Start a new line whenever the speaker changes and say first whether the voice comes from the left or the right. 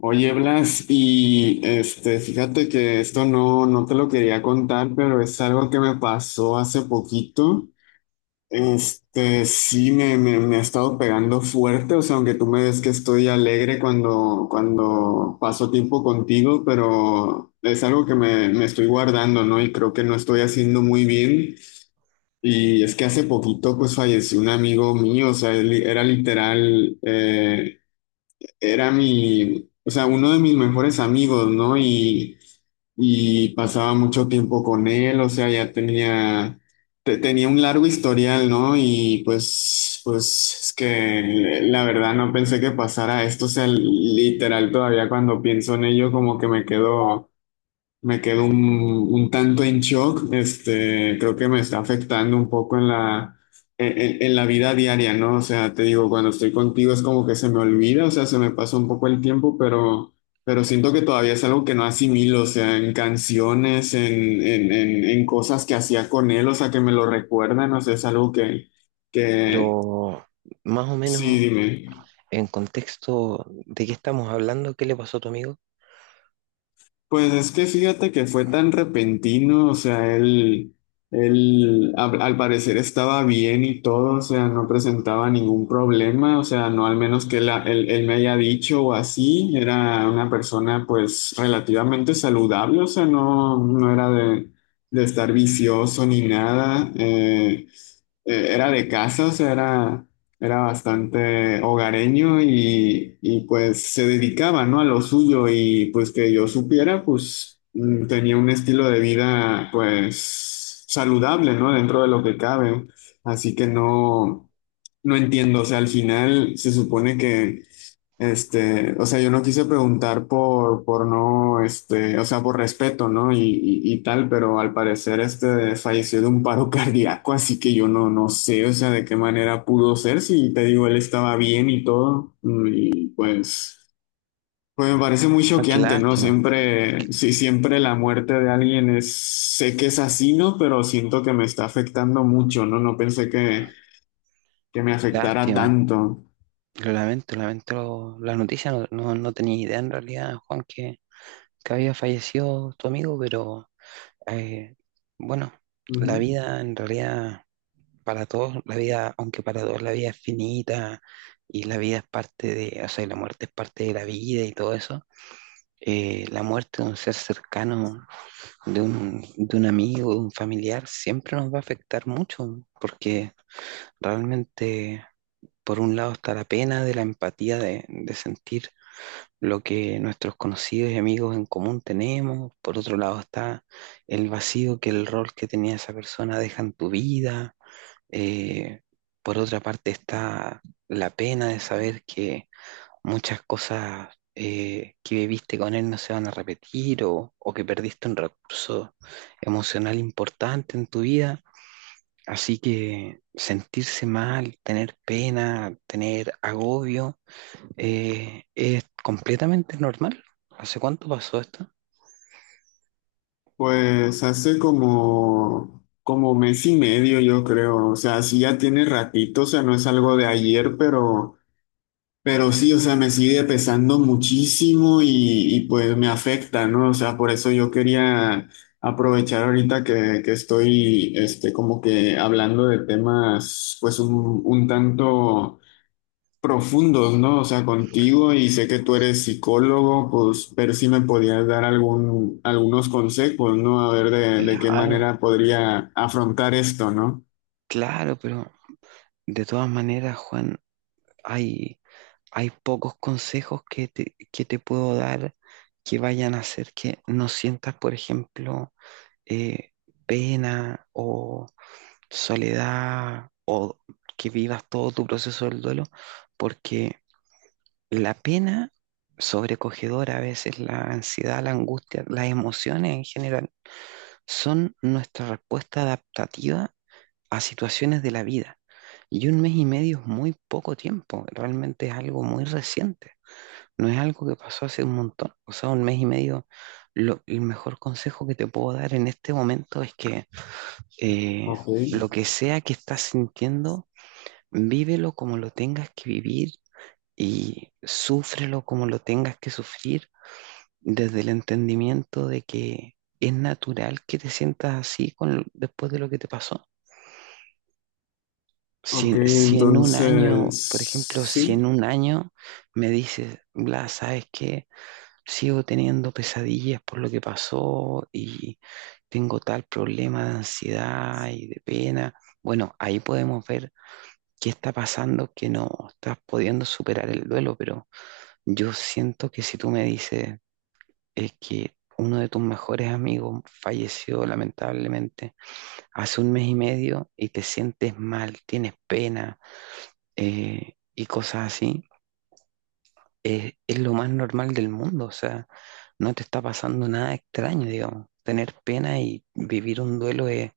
left: Oye, Blas, y este, fíjate que esto no, no te lo quería contar, pero es algo que me pasó hace poquito. Este, sí, me ha estado pegando fuerte, o sea, aunque tú me ves que estoy alegre cuando paso tiempo contigo, pero es algo que me estoy guardando, ¿no? Y creo que no estoy haciendo muy bien. Y es que hace poquito, pues falleció un amigo mío, o sea, él era literal, era mi, o sea, uno de mis mejores amigos, ¿no? Y pasaba mucho tiempo con él, o sea, ya tenía un largo historial, ¿no? Y pues es que la verdad no pensé que pasara esto, o sea, literal todavía cuando pienso en ello como que me quedo. Me quedo un tanto en shock, este, creo que me está afectando un poco en la vida diaria, ¿no? O sea, te digo, cuando estoy contigo es como que se me olvida, o sea, se me pasa un poco el tiempo, pero siento que todavía es algo que no asimilo, o sea, en canciones, en cosas que hacía con él, o sea, que me lo recuerdan, o sea, es algo que.
right: Pero más o
left: Sí,
right: menos
left: dime.
right: en contexto de qué estamos hablando, ¿qué le pasó a tu amigo?
left: Pues es que fíjate que fue tan repentino, o sea, él al parecer estaba bien y todo, o sea, no presentaba ningún problema, o sea, no al menos que él me haya dicho o así, era una persona pues relativamente saludable, o sea, no, no era de estar vicioso ni nada, era de casa, o sea, era. Era bastante hogareño y, pues se dedicaba, ¿no? a lo suyo y pues que yo supiera, pues tenía un estilo de vida pues saludable, ¿no? dentro de lo que cabe. Así que no, no entiendo, o sea, al final se supone que este, o sea, yo no quise preguntar por no, este, o sea, por respeto, ¿no? Y tal, pero al parecer este falleció de un paro cardíaco, así que yo no, no sé, o sea, de qué manera pudo ser, si te digo, él estaba bien y todo, y pues me parece muy
right: Ah, qué
left: choqueante, ¿no?
right: lástima,
left: Siempre, sí, siempre la muerte de alguien es, sé que es así, ¿no? Pero siento que me está afectando mucho, ¿no? No pensé que me
right: qué
left: afectara
right: lástima.
left: tanto.
right: Lo lamento, lamento la noticia. No, no, no tenía idea en realidad, Juan, que había fallecido tu amigo, pero eh, bueno, la
left: Ujú.
right: vida en realidad para todos, la vida, aunque para todos la vida es finita y la vida es parte de, o sea, la muerte es parte de la vida y todo eso, la muerte de un ser cercano de un amigo, de un familiar, siempre nos va a afectar mucho, porque realmente, por un lado, está la pena de la empatía de sentir lo que nuestros conocidos y amigos en común tenemos, por otro lado está el vacío que el rol que tenía esa persona deja en tu vida. Eh, por otra parte está la pena de saber que muchas cosas que viviste con él no se van a repetir o que perdiste un recurso emocional importante en tu vida. Así que sentirse mal, tener pena, tener agobio, es completamente normal. ¿Hace cuánto pasó esto?
left: Pues hace como mes y medio, yo creo. O sea, sí ya tiene ratito, o sea, no es algo de ayer, pero sí, o sea, me sigue pesando muchísimo y pues me afecta, ¿no? O sea, por eso yo quería aprovechar ahorita que estoy, este, como que hablando de temas, pues un tanto profundos, ¿no? O sea, contigo y sé que tú eres psicólogo, pues ver si me podías dar algunos consejos, ¿no? A ver de qué
right: Claro,
left: manera podría afrontar esto, ¿no?
right: claro, pero de todas maneras, Juan, hay, hay pocos consejos que te puedo dar que vayan a hacer que no sientas, por ejemplo, eh, pena o soledad o que vivas todo tu proceso del duelo, porque la pena sobrecogedora, a veces la ansiedad, la angustia, las emociones en general, son nuestra respuesta adaptativa a situaciones de la vida. Y un mes y medio es muy poco tiempo, realmente es algo muy reciente, no es algo que pasó hace un montón, o sea, un mes y medio, el mejor consejo que te puedo dar en este momento es que eh,
left: Ok,
right: lo que sea que estás sintiendo, vívelo como lo tengas que vivir y súfrelo como lo tengas que sufrir desde el entendimiento de que es natural que te sientas así con, después de lo que te pasó.
left: ok,
right: Si en un
left: entonces,
right: año, por ejemplo, si en
left: sí.
right: un año me dices, Blas, ¿sabes qué? Sigo teniendo pesadillas por lo que pasó y tengo tal problema de ansiedad y de pena. Bueno, ahí podemos ver ¿qué está pasando que no estás pudiendo superar el duelo? Pero yo siento que si tú me dices es que uno de tus mejores amigos falleció lamentablemente hace un mes y medio y te sientes mal, tienes pena y cosas así, es lo más normal del mundo. O sea, no te está pasando nada extraño, digamos. Tener pena y vivir un duelo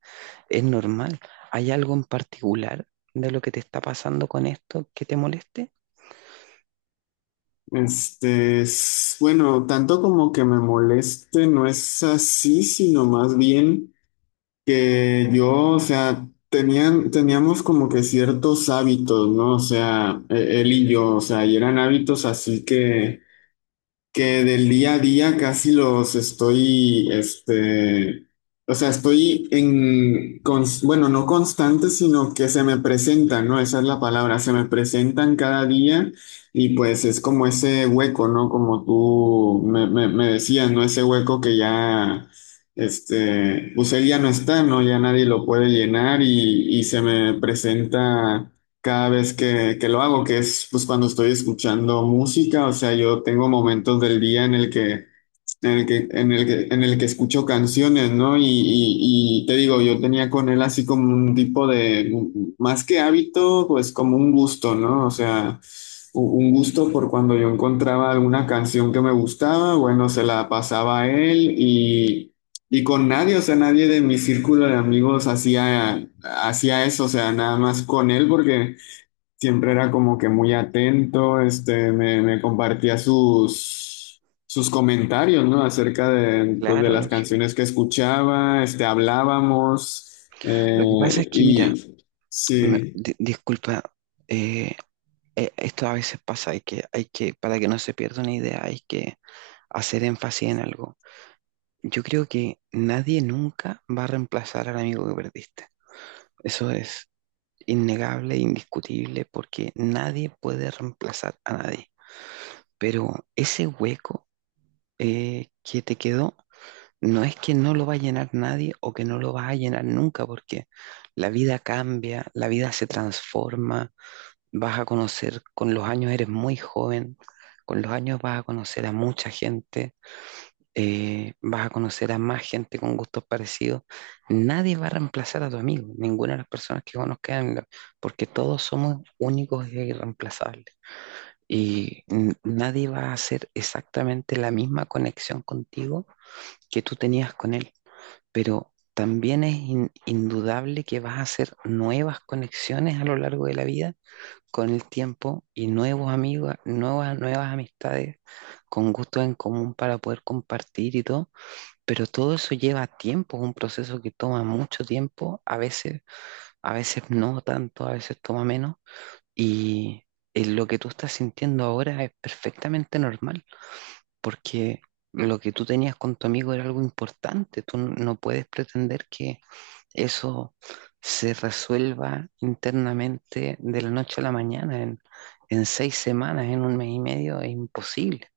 right: es normal. ¿Hay algo en particular de lo que te está pasando con esto que te moleste?
left: Este, bueno, tanto como que me moleste, no es así, sino más bien, que yo, o sea, teníamos como que ciertos hábitos, ¿no? O sea, él y yo, o sea, y eran hábitos así que del día a día casi los estoy, este, o sea, estoy en, bueno, no constante, sino que se me presentan, ¿no? Esa es la palabra, se me presentan cada día y pues es como ese hueco, ¿no? Como tú me decías, ¿no? Ese hueco que ya, este, pues él ya no está, ¿no? Ya nadie lo puede llenar y se me presenta cada vez que lo hago, que es pues cuando estoy escuchando música, o sea, yo tengo momentos del día en el que, en el que, en el que, en el que escucho canciones, ¿no? Y te digo, yo tenía con él así como un tipo de, más que hábito, pues como un gusto, ¿no? O sea, un gusto por cuando yo encontraba alguna canción que me gustaba, bueno, se la pasaba a él. Y con nadie, o sea, nadie de mi círculo de amigos hacía eso, o sea, nada más con él, porque siempre era como que muy atento, este, me compartía sus comentarios, ¿no? Acerca de, pues, de
right: Claro,
left: las
right: lógico.
left: canciones que escuchaba, este, hablábamos,
right: Lo que pasa es que, mira,
left: y sí.
right: disculpa, eh, esto a veces pasa, para que no se pierda una idea, hay que hacer énfasis en algo. Yo creo que nadie nunca va a reemplazar al amigo que perdiste. Eso es innegable, indiscutible, porque nadie puede reemplazar a nadie. Pero ese hueco que te quedó, no es que no lo va a llenar nadie o que no lo vas a llenar nunca, porque la vida cambia, la vida se transforma, vas a conocer, con los años eres muy joven, con los años vas a conocer a mucha gente, vas a conocer a más gente con gustos parecidos. Nadie va a reemplazar a tu amigo, ninguna de las personas que conozcan, porque todos somos únicos e irreemplazables. Y nadie va a hacer exactamente la misma conexión contigo que tú tenías con él, pero también es indudable que vas a hacer nuevas conexiones a lo largo de la vida con el tiempo y nuevos amigos, nuevas amistades con gustos en común para poder compartir y todo, pero todo eso lleva tiempo, es un proceso que toma mucho tiempo, a veces no tanto, a veces toma menos y lo que tú estás sintiendo ahora es perfectamente normal, porque lo que tú tenías con tu amigo era algo importante, tú no puedes pretender que eso se resuelva internamente de la noche a la mañana, en seis semanas, en un mes y medio, es imposible.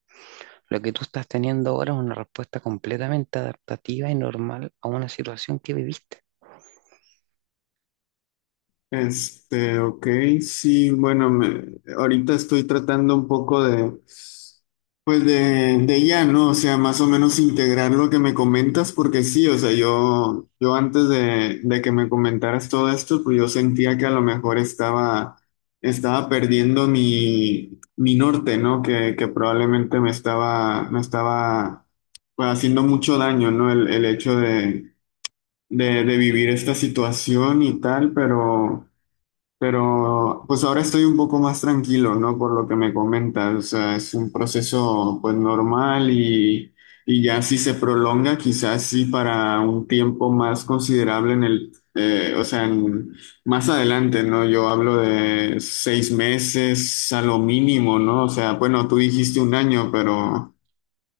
right: Lo que tú estás teniendo ahora es una respuesta completamente adaptativa y normal a una situación que viviste.
left: Este, ok, sí, bueno, ahorita estoy tratando un poco de, pues de ya, ¿no? O sea, más o menos integrar lo que me comentas, porque sí, o sea, yo antes de que me comentaras todo esto, pues yo sentía que a lo mejor estaba perdiendo mi norte, ¿no? Que probablemente me estaba, pues, haciendo mucho daño, ¿no? El hecho de vivir esta situación y tal, pero. Pero pues ahora estoy un poco más tranquilo, ¿no? Por lo que me comentas, o sea, es un proceso pues normal y ya si se prolonga, quizás sí para un tiempo más considerable, o sea, más adelante, ¿no? Yo hablo de 6 meses a lo mínimo, ¿no? O sea, bueno, tú dijiste un año, pero.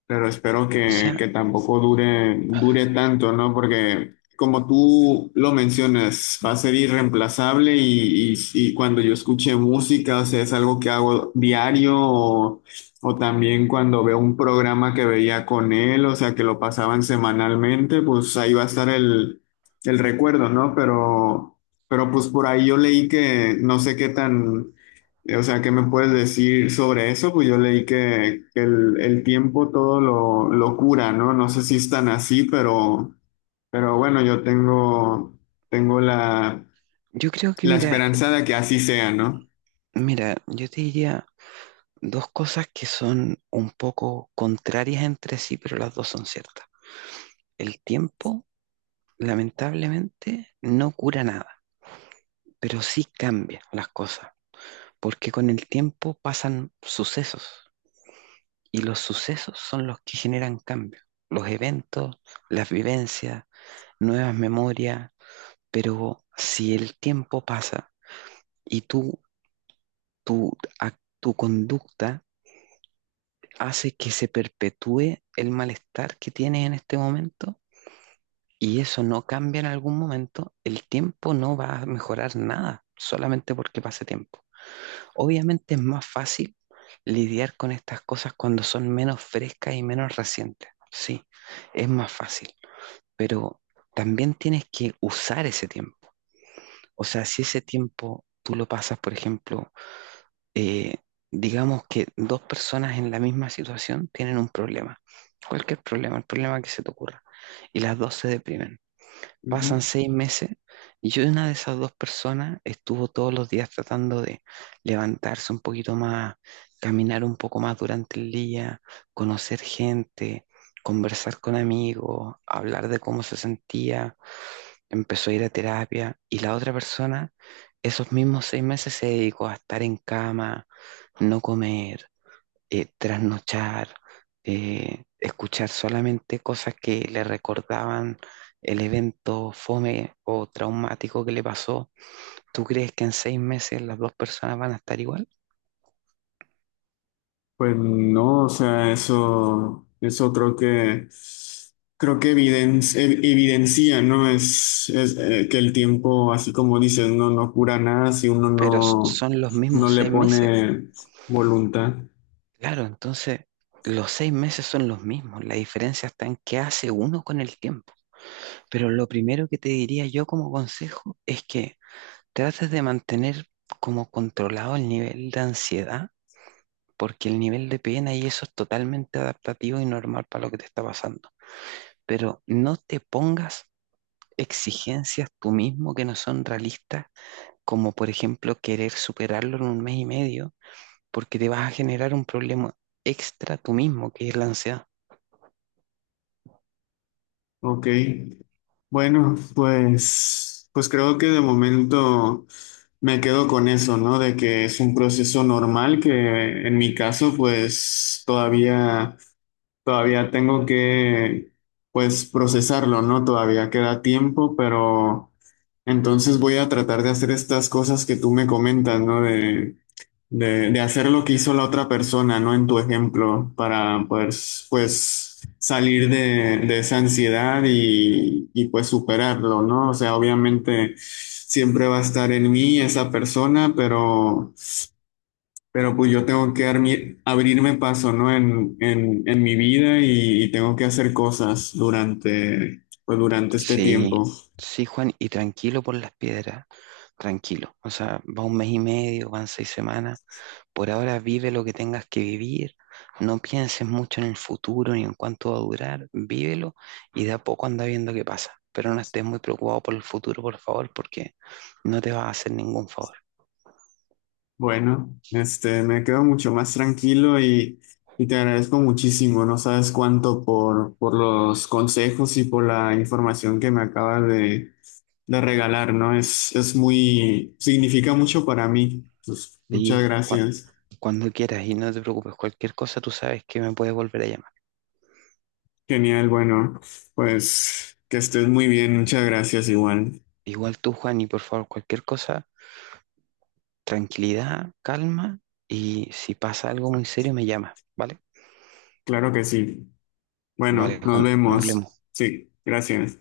left: Pero espero
right: O
left: que,
right: sea,
left: que tampoco dure tanto, ¿no? Porque como tú lo mencionas, va a ser irreemplazable y cuando yo escuche música, o sea, es algo que hago diario o también cuando veo un programa que veía con él, o sea, que lo pasaban semanalmente, pues ahí va a estar el recuerdo, ¿no? Pero pues por ahí yo leí que no sé qué tan. O sea, ¿qué me puedes decir sobre eso? Pues yo leí que el tiempo todo lo cura, ¿no? No sé si es tan así, pero bueno, yo tengo la,
right: yo creo que,
left: la
right: mira,
left: esperanza de que así sea, ¿no?
right: mira, yo te diría dos cosas que son un poco contrarias entre sí, pero las dos son ciertas. El tiempo, lamentablemente, no cura nada, pero sí cambia las cosas, porque con el tiempo pasan sucesos y los sucesos son los que generan cambios, los eventos, las vivencias, nuevas memorias, pero si el tiempo pasa y tu, tu conducta hace que se perpetúe el malestar que tienes en este momento y eso no cambia en algún momento, el tiempo no va a mejorar nada solamente porque pase tiempo. Obviamente es más fácil lidiar con estas cosas cuando son menos frescas y menos recientes. Sí, es más fácil, pero también tienes que usar ese tiempo. O sea, si ese tiempo tú lo pasas, por ejemplo, eh, digamos que dos personas en la misma situación tienen un problema, cualquier problema, el problema que se te ocurra, y las dos se deprimen. Pasan
left: Ujú.
right: 6 meses y yo una de esas dos personas estuvo todos los días tratando de levantarse un poquito más, caminar un poco más durante el día, conocer gente, conversar con amigos, hablar de cómo se sentía, empezó a ir a terapia y la otra persona esos mismos 6 meses se dedicó a estar en cama, no comer, trasnochar, escuchar solamente cosas que le recordaban el evento fome o traumático que le pasó. ¿Tú crees que en 6 meses las dos personas van a estar igual?
left: Pues no, o sea, eso creo que evidencia, ¿no? Es que el tiempo, así como dices, no, no cura nada si uno
right: Pero
left: no,
right: son los mismos
left: no le
right: 6 meses.
left: pone voluntad.
right: Claro, entonces los 6 meses son los mismos. La diferencia está en qué hace uno con el tiempo. Pero lo primero que te diría yo como consejo es que trates de mantener como controlado el nivel de ansiedad, porque el nivel de pena y eso es totalmente adaptativo y normal para lo que te está pasando. Pero no te pongas exigencias tú mismo que no son realistas, como por ejemplo querer superarlo en un mes y medio, porque te vas a generar un problema extra tú mismo, que es la ansiedad.
left: Ok, bueno, pues creo que de momento me quedo con eso, ¿no? De que es un proceso normal que en mi caso, pues todavía tengo que, pues, procesarlo, ¿no? Todavía queda tiempo, pero entonces voy a tratar de hacer estas cosas que tú me comentas, ¿no? De hacer lo que hizo la otra persona, ¿no? En tu ejemplo, para pues salir de esa ansiedad y pues superarlo, ¿no? O sea, obviamente siempre va a estar en mí esa persona, pero pues yo tengo que abrirme paso, ¿no? En mi vida y tengo que hacer cosas durante, pues durante este
right: Sí,
left: tiempo.
right: sí, Juan, y tranquilo por las piedras, tranquilo. O sea, va un mes y medio, van 6 semanas. Por ahora vive lo que tengas que vivir, no pienses mucho en el futuro ni en cuánto va a durar, vívelo y de a poco anda viendo qué pasa. Pero no estés muy preocupado por el futuro, por favor, porque no te va a hacer ningún favor.
left: Bueno, este, me quedo mucho más tranquilo y te agradezco muchísimo. No sabes cuánto por los consejos y por la información que me acabas de regalar, ¿no? Es muy, significa mucho para mí. Pues, muchas
right: Y
left: gracias.
right: cuando quieras y no te preocupes, cualquier cosa tú sabes que me puedes volver a llamar.
left: Genial, bueno, pues que estés muy bien. Muchas gracias igual.
right: Igual tú, Juan, y por favor, cualquier cosa, tranquilidad, calma y si pasa algo muy serio me llamas, ¿vale?
left: Claro que sí.
right: Vale,
left: Bueno, nos
right: Juan, nos
left: vemos.
right: vemos.
left: Sí, gracias.